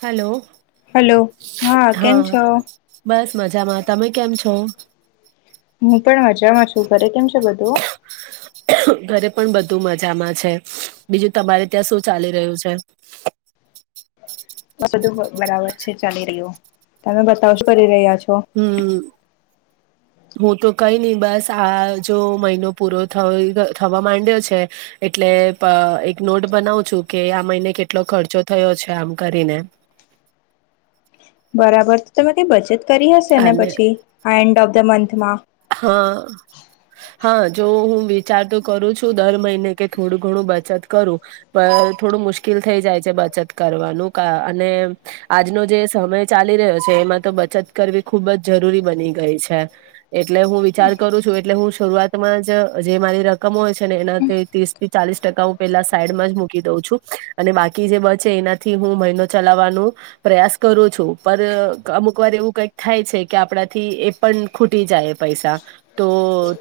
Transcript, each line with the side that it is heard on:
right: Hello
left: hello હા કેમ છો
right: બસ મજામાં તમે કેમ છો
left: હું પણ મજામાં છું ઘરે કેમ છે બધું
right: ઘરે પણ બધું મજામાં છે બીજું તમારે ત્યાં શું ચાલી રહ્યું છે
left: બધું બરાબર છે ચાલી રહ્યો તમે બતાવો શું કરી રહ્યા છો
right: હમ હું તો કઈ નહી બસ આ જો મહિનો પૂરો થ થવા માંડ્યો છે. એટલે એક નોટ બનાવ છું કે આ મહિને કેટલો ખર્ચો થયો છે આમ કરીને
left: બરાબર તો તમે કઈ બચત કરી હશે ને
right: અને
left: પછી એન્ડ ઓફ ધ મંથમાં
right: હા હા જો હું વિચાર તો કરું છું દર મહિને કે થોડું ઘણું બચત કરું પણ થોડું મુશ્કેલ થઈ જાય છે બચત કરવાનું અને આજનો જે સમય ચાલી રહ્યો છે. એમાં તો બચત કરવી ખુબ જ જરૂરી બની ગઈ છે. એટલે હું વિચાર કરું છું એટલે હું શરૂઆતમાં જ જે મારી રકમ હોય છે ને એનાથી ત્રીસ થી ચાલીસ ટ હું પેલા સાઈડમાં જ મૂકી દઉં છું અને બાકી જે બસ છે એનાથી હું મહિનો ચલાવવાનું પ્રયાસ કરો છો પર અમુક વાર એવું કઈક થાય છે કે આપણાથી એ પણ ખુટ તટી જાય પૈસા તો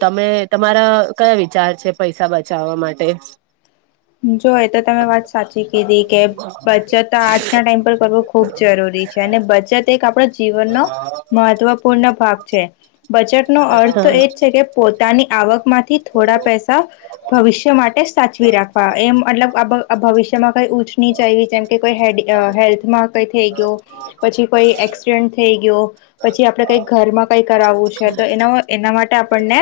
right: તમે તમારા કયા વિચાર છે પૈસા બચાવવા માટે [inaudible]
left: જો એ તો તમે વાત સાચી કીધી કે બચત આજના ટાઈમ પર કરવો ખુબ જરૂરી અને બચત એક આપણા જીવનનો મહત્વપૂર્ણ ભાગ છે. બચેટ નો અર્થ
right: હા
left: તો એજ છે કે પોતાની આવકમાં થોડા પૈસા ભવિષ્ય માટે સાચવી રાખે હ એમ મતલબ ભવિષ્યમાં કઈ ઉઊચ નહ જ આવી જેમ કે કોઈ હે હેલ્થમાં કંઈ થઈ ગય. પછી કોઈ એક્સિડન્ટ થઈ ગયો પછી આપડે કઈ ઘરમાં કઈ કરાવવું છે તો એના એના માટે આપણને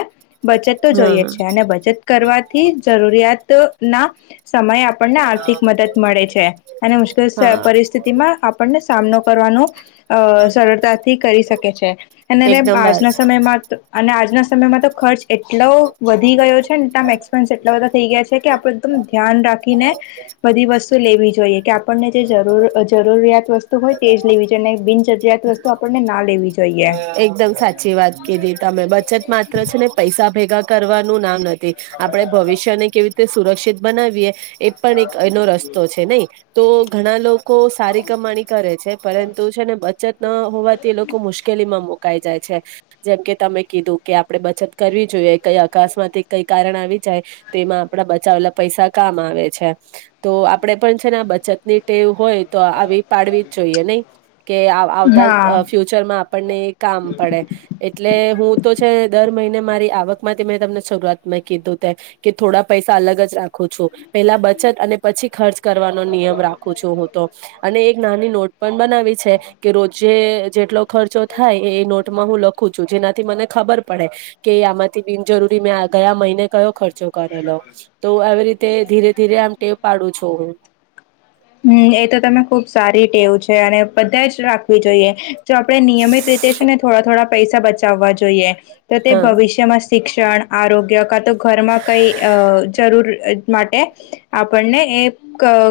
left: બચત તો જોઈએ
right: હા
left: છે અને બચત કરવાથી જરૂરિયાત સમય આપણને આર્થિક મદદ મળે છે અને મુશ્કેલ
right: હા
left: પરિસ્થિતિમાં આપણને સા કરવા સરળતાથી કરી શકે છે અને
right: એકદમ વાત
left: આજના સમયમાં સમય તો ખર્ચ એટલો વધી ગયો છે નેમ એક્સપેન્સ એટલા બધા થઈ ગયા છે કે આપણે ધ્યાન રાખીને બધી વસ્તુ લેવી જોઈએ કે આપણને જે જરૂરિયાત વસ્તુ તેજ લેવી જોઈએ ન બિનજરૂરિયાત વસ્તુ આપણને ના લેવી જોઈએ
right: એકદમ સાચી વાત કીધી તમે બ બચત માત્ર છે ને પૈસા ભેગા કરવાનું ના નથી આપણે ભવિષ્યને કેવી રીતે સુરક્ષિત બનાવીએ એ પણ એક એનો રસ્તો છે નહી તો ઘણા લોકો સારી કમાણી કરે છે પરંતુ છે ને બચત ના હોવાથી એ લોકો મુશ્કેલીમાં મુકાઈ જાય છે જેમ કે તમે કીધું કે આપડણે બચત કરવી જોઈએ કઈ અકાશમાંથી કઈ કારણ આવી જાય તો એમાં આપડા બચાવેલા પૈસા કામ આવે છે તો આપડે પણ છે ને બચત ની ટેવ હોય તો આવી પાડવી જ જોઈએ નહી કે આવતા
left: હા
right: ફ્યુચરમાં આપણને કામ પડે એટલે હું તો છે દર મહિને મારી આવક થી મેં તમને શરૂઆત કીધું કે થોડા પૈસા અલગ જ રાખું છું પેલા બ પછી ખર્ચ કરવાનો નિયમ રાખું છું હું તો અને એક નાની નોટ પણ બનાવી છે કે રોજે જેટલો ખર્ચો થાય એ નોટમાં હું લખું છું જેનાથી મને ખબર પડે કે આમાંથી બિનજરૂરી મેં ગયા મહિને કયો ખર્ચો કરેલો તો એ રીતે ધીરે ધીરે આમ ટેવ પાડું છું હું
left: હમ એ તો તમે ખુબ સારી ટેવું છે અને બધા જ રાખવી જોઈએ જો આપણે નિયમિત રીતે છે ને થોડા થોડા પૈસા બચાવવા જોઈએ તો તે
right: હા
left: ભવિષ્યમાં શિક્ષણ આરોગ્ય કા તો ઘરમાં કઈ જરૂર માટે આપણને એ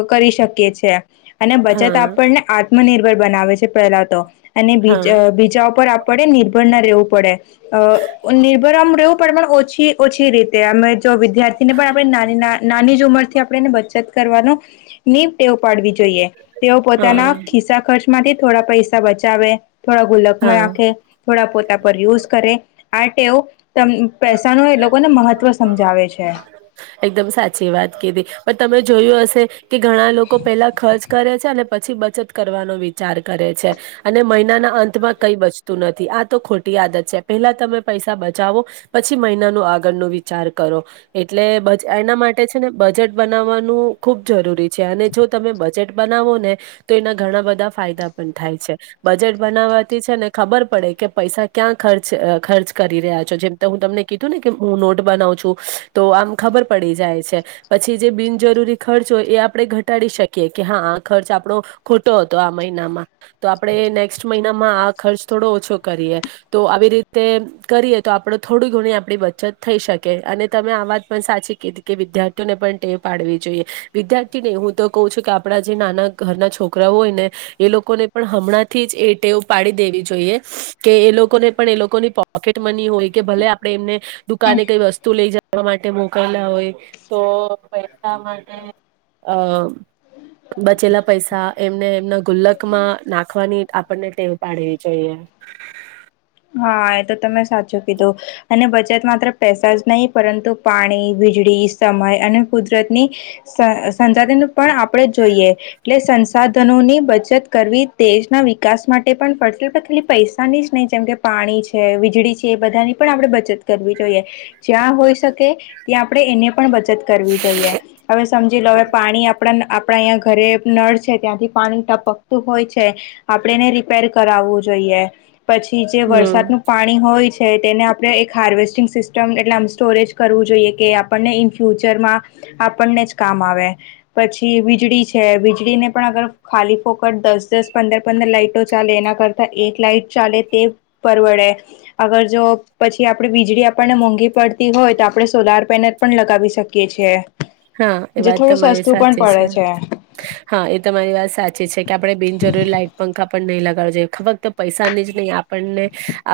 left: કરી શકીએ છીએ અને બચત
right: હા
left: આપણને આત્મનિર્ભર બનાવે છે પહેલા તો અને બીજ
right: હા
left: બીજા ઉપર આપડે નિર્ભર ના રહેવું પડે અ નિર્ભરમ રવું ઓછી ઓછી રીતે અમે જો વિદ્યાર્થી ને પણ આપણે નાની ઉમર થી આપણે એને બચત કરવાનો નીમ ટેવ પાડવી જોઈએ જોઈએ તેઓ
right: હા
left: પોતાના ખિસ્સા ખર્ચમાંથી થોડા પૈસા બચાવે થોડા
right: હા
left: ગુલકમાં નાખે થોડા પોતા પર યુઝ કરે આ ટેવ ત પૈસા ન એ લોકોને મહત્વ સમજાવે છે
right: એકદમ સાચી વાત કીધી પણ તમે જોયું હશે કે ઘણા લોકો પેલા ખર્ચ કરે છે અને પછી બચત કરવાનો વિચાર કરે છે અને મહિનાના અંતમાં કઈ બચતું નથી આ તો ખોટી આદત છે પેલા તમે પૈસા બચાવો પછી મહિનાનું આગળનો વિચાર કરો એટલે બ એના માટે છે ને બજેટ બનાવવાનું ખુબ જરૂરી છે અને જો તમે બજેટ બનાવો ને તો એના ઘણા બધા ફાયદા પણ થાય છે બજેટ બનાવાતી છે ને ખબર પડે કે પૈસા ક્યાં ખર્ચ ખર્ચ કરી રહ્યા છો જેમ હું તમને કીધું ને કે હું નોટ બનાવ છું તો આમ ખબર પડી જાય છે પછી જે બિનજરૂરી ખચૅ હોય એ આપણે ઘટાડી શકીએ કે હા ખર્ચ આપણો ખોટો હતો આ મહિનામાં તો આપણે નેક્સ્ટ મહિનામાં આ ખર્ચ થોડો ઓછો કરીએ તો આવી રીતે કરીએ તો આપડે થોડી ઘણી આપણી બચત થઈ શકે અને તમે આ વાત પણ સાચી કીધી કે વિદ્યાર્થીઓને પણ ટેવ પાડવી જો જોઈએ વિદ્યાર્થી ને હું તો ક છું કે આપણા જે નાના ઘરના છોકરાઓ હોય ને એ લોકોને પણ હમણાંથી જ એ ટેવ પાડી દેવી જોઈએ કે એ લોકોને પણ એ લોકોની પોકેટ મની હોય કે ભલે આપડે એમને દુકાને કઈ વસ્તુ લઈ જવા માટે કેલા હોય તો પૈસા માટે અ બચેલા પૈસા એમને એમના ગુલ્લકમાં નાખવાની આપડને ટેવ પાડવી જોઈએ [unintelligible]
left: હા એ તો તમે સાચું કીધું અને ગુજરાત માત્ર પૈસા જ નહીં પરંતુ પાણી વીજળી સમય અને કુદરતની સંસાધન પણ આપણેે જોઈએ એટલે સંસાધનોની બચત કરવી દેશના વિકાસમાં માટે પણ ફડશે ખાલી પૈસાની જ નહી જેમ કે પાણી છે વીજળી છે એ બધાની પણ આપણે બચત કરવી જોઈએ જ્યાં હોઈ શકે ત્યાં આપણે એને પણ બચત કરવી જોઈએ હવે સમજી લો પાણી આપ આપડા અહીં ઘરે નળ છે ત્યાંથી પાણી ટપકતું હોય છે આપડે એને રિપેર કરાવવું જોઈએ પછી જે
right: હમ
left: વરસાદનું પાણી હોય છે છે તેને આપણે એક હાર્વેસ્ટિંગ સિસ્ટમ એટલે આમ સ્ટોરેજ કરવું જોઈએ કે આપણને ઇન ફ્યુચરમાં આપણને જ કામ આવે પછી વીજળી છે વીજળી ને પણ અગર ખાલી ફોકટ દસ દસ દસ પંદર પંદર લાઈટો ચાલે એના કરતા એક લઇટ ચાલે તે પરવડે અગર જો પછી આપડે વીજળી આપણને મોંઘી પડતી હોય તો આપણે સોલાર પેનલ પણ લગાવી શકીએ છીએ
right: હા એ
left: જે
right: વાત
left: થોડું
right: તમારી
left: સસ્તું પણ
right: સાચી
left: પડે
right: છે હા એ તમારી વાત સાચી છે કે આપડણે બિનજરૂરી લાઈટ પંખા પણ નહીં લગાડજએ ફક્ત પૈસાની જ નહીં આપણને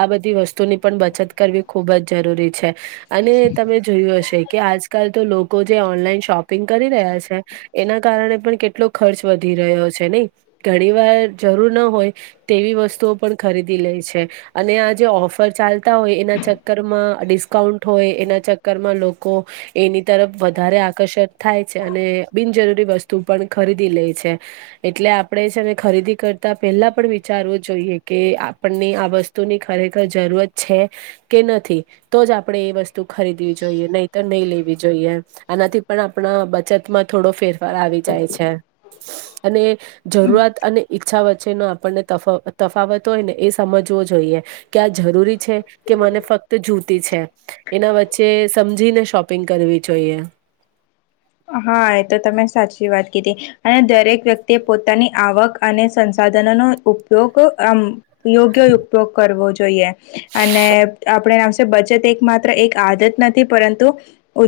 right: આ બધી વસ્તુની પણ બચત કરવી ખૂબ જ જરૂરી છે અને તમે જોયું હશે કે આજકાલ તો લોકો ઓન શોપિંગ કરી રહ્યા છે એના કારણે પણ કેટલો ખર્ચ વધી રહ્યો છે નહી ઘણી વાર જરૂર ન હોય તેવી વસ્તુઓ પણ ખરીદી લે છે અને આ જે ઓફર ચાલુ છે હોય એ ચક્કર માં ડિસ્કાઉન્ટ હોય એના ચક્કરમાં લોકો એની તરફ વધારે આકર્ષક થાય છે અને બિનજરૂરી વસ્તુ પણ ખરીદી લે છે એટલે આપણે આપડે છે અને ખરીદી કરતા પહેલા પણ વિચારવું જોઈએ કે આપણને આ વસ્તુની ખરેખર જરૂર જ છે કે નથી તો જ આપણે એ વસ્તુ ખરીદવી જોઈએ નહી તો નહી લેવી જોઈએ. આનાથી પણ આપણા બચતમાં થોડો ફેરફાર આવી જાય છે. અને જરૂરિયાત અને ઈચ્છા વચ્ચેનો આપણને તફાવત હોય ને એ સમજ કે આ જરૂરી છે કે મને ફક્ત જૂતી છે એના વચ્ચે સમજી શોપિંગ કરવી જોઈએ.
left: હા એ તો તમે સાચી વાત કીધી અને દરેક વ્યક્તિએ પોતાની આવક અને સંસાધન ન ઉપયોગ આ યોગ્ય ઉપયોગ કરવો જોઈએ. અને આપણેમ બચત એક માત્ર એક આદત નથી પરંતુ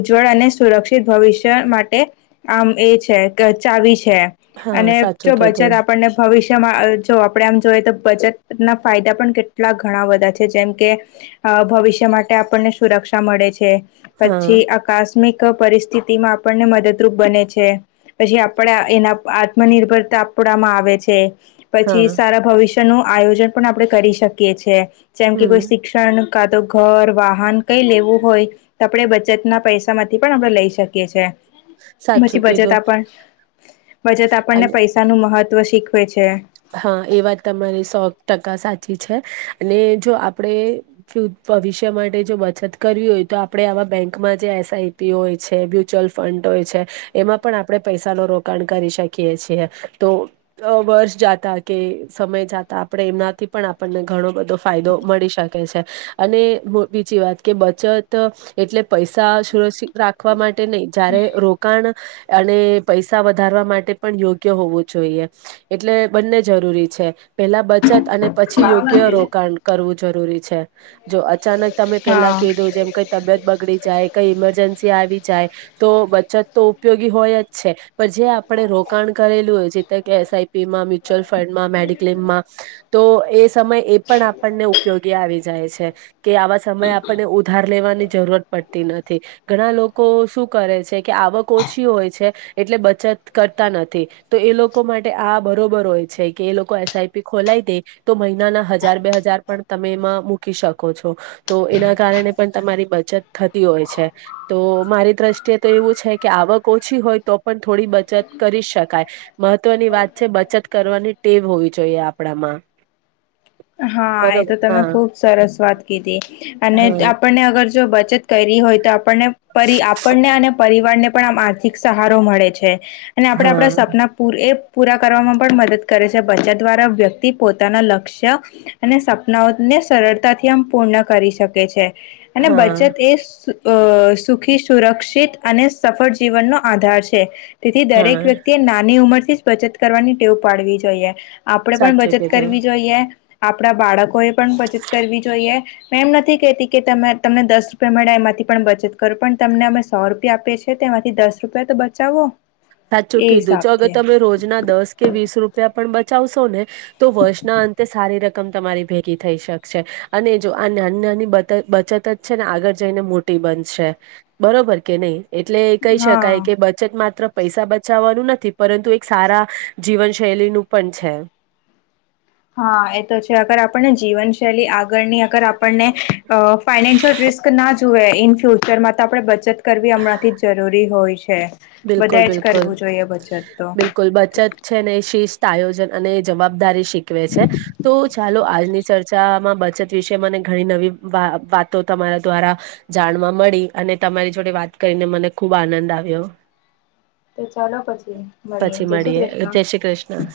left: જળ અને સુરક્ષિત ભવિષ્ય માટે આમ એ છે ચાવી છે
right: હા
left: અને
right: સાચું
left: જો બચત
right: કીધું
left: આપણને ભવિષ્ય જો આપણે આમ જોઈએ તો બજટ ના ફાયદા પણ કેટલા ઘણા બધા છે જેમ કે ભવિષ્ય માટે આપણને સુરક્ષા મળે છે
right: હા
left: પછી આકસ્મિક પરિસ્થિતિમાં આપણને મદદરૂપ બને છે પછી આપણા એના આત્મનિર્ભરતા આપણામાં આવે છે. પછી
right: હા
left: સારા ભવિષ્ય નું આયોજન પણ આપણેે કરી શકીએ છએ જેમ કે કોઈ
right: હમ
left: શિક્ષણ કા તો ઘર વાહન કઈ લેવું હોય તો આપણેે બચત ના પૈસા માંથી પણ આપણે લઈ શકીએ છીએ. પછી
right: સાચું
left: બચત
right: કીધું
left: આપણ બચત
right: અને
left: આપણને પૈસાનું મહત્વ તત્વ શીખવે છે.
right: હા એ વાત તમારી સો ટકા સાચી છે અને જો આપણે ભવિષ્ય માટે જો બચત કરવી હોય તો આપણે આવા બેંકમાં જે એસઆઈપી હોય છે મ્યુચ્યુઅલ ફંડ હો એમાં પણ આપણે પૈસા ન રોકાણ કરી શકીએ છીએ તો વર્ષ જાત કે સમય જતા આપણે એમનાથી પણ આપણને ઘણો બધો ફાયદો મળી શકે છે અને બીજી વાત કે બચત એટલે પૈસા સુરક્ષિત રાખવા માટે નહી જયારે રોકાણ અને પૈસા વધારવા માટે પણ યોગ્ય હોવું જોઈએ એટલે બંને જરૂરી છે પેલા બચત અને પછી યોગ્ય રોકાણ કરવું જરૂરી છે જો અચાનક તમે પેલા
left: હા
right: કીધો જેમ કઈ તબિયત બગડી જાય કઈ ઈમરજન્સી આવી જાય તો બચત તો ઉપયોગી હોય જ છે પણ જે આપણે રોકાણ કરેલું હોય જે કે એસઆઈપી માં મ્યુચ્યુઅલ ફંડમાં મેડિક્લેમમાં તો એ સમય એ પણ આપણને ઉપયોગી આવી જાય છે. કે આવા સમયે આપણને ઉધાર લેવાની જરૂરત પડતી નથી ઘણા લોકો શું કરે છે. કે આવક ઓછી હોય છે એટલે બચત કરતા નથી તો એ લોકો માટે આ બ હોય છે કે એ લોકો એસઆઈપી ખોલાય દે તો મહિનાના હજાર બે હજાર પણ તમે એમાં મૂકી શકો. તો એના કારણે પણ તમારી બચત થતી હોય છે તો મારી દ્રષ્ટિએ તો એવું છે કે આવક ઓછી હોય તો પણ થોડી બચત કરી શકાય મહત્વની વાત છે બચત કરવાની ટેવ હોવી જોઈએ આપણામાં
left: હા એ
right: બરોબર
left: તો તમે
right: હા
left: ખુબ સરસ વાત કીધી અને
right: હા
left: આપણને અગર જો બચત કરી હોય તો આપણને આપણને અને પરિવાર ને પણ આમ આર્થિક સહારો મળે છે. અને આપડે
right: હા
left: આપણા સપના પૂર એ પૂરા કરવામાં પણ મદદ કરે છે બચત દ્વારા વ્યક્તિ પોતાના લક્ષ્ય અને સપનાઓને સરળતાથી આમ પૂર્ણ કરી શકે છે. અને
right: હા
left: બચત એ અ સુખી સુરક્ષિત અને સફળ જીવનનોો આધાર છે. તેથી
right: હા
left: દરેક વ્યક્તિએ નાની ઉંમરથી જ બચત કરવાની ટેવ પાડવી જોઈએ આપણેે પણ
right: સાચું
left: બચત
right: કીધું
left: કરવી જોઈએ આપણા બાળકોએ પણ બચત કરવી જોઈએ મેં એમ નથી કહેતી કે ત તમને દસ રૂપિયા મળ્યા એમાંથી પણ બચત કરો પણ તમને અમે સો રૂપિયા આપીએ છીએ. તેમાંથી દસ રૂપિયા તો બચાવો
right: સાચું
left: એ
right: કીધું જો અગર
left: હિસાબથી
right: તમે રોજના દસ કે વીસ રૂપિયા પણ બ ો ને તો વર્ષના અંતે સારી રકમ તમારી ભેગી થઈ શકશે અને જો આ ની બચત જ છે ને આગળ જઈને મોટી બનશે બરોબર કે નહી? એટલે એ કહી શકાય
left: હા
right: કે બચત માત્ર પૈસા બચાવવાનું નથી પરંતુ એક સારા, જીવનશૈલીનું પણ છે.
left: હા એ તો છે અગર આપણને જીવનશૈલી આ ગની અગર આપણને, ફાઈનેન્શયલ રિસ્ક ના જોએ. ઇન ફ્યુચરમાં તો આપણે બચત કરવી હમણાંથી જ જરૂરી હોય છે.
right: બિલકુલ
left: બધાએ જ
right: બિલકુલ,
left: કરવું જોઈએ બચત તો
right: બિલકુલ બચત
left: તો
right: છે ને શિસ્ત આજન અને જવાબદારી શીખવે છે, તો ચાલો આ આની ચર્ચામાં બચત વિશે મને ઘણી નવી વાતો તમારા દ્વારા, જાણવા મળી. અને તમારી જોડે વાત કરીને મને ખુબ આનંદ આવ્યો.
left: ચાલો પછી
right: પછી
left: જય શ્રી
right: મળીએ
left: કૃષ્ણ
right: ધ શ્રી કૃષ્ણ. [inaudible]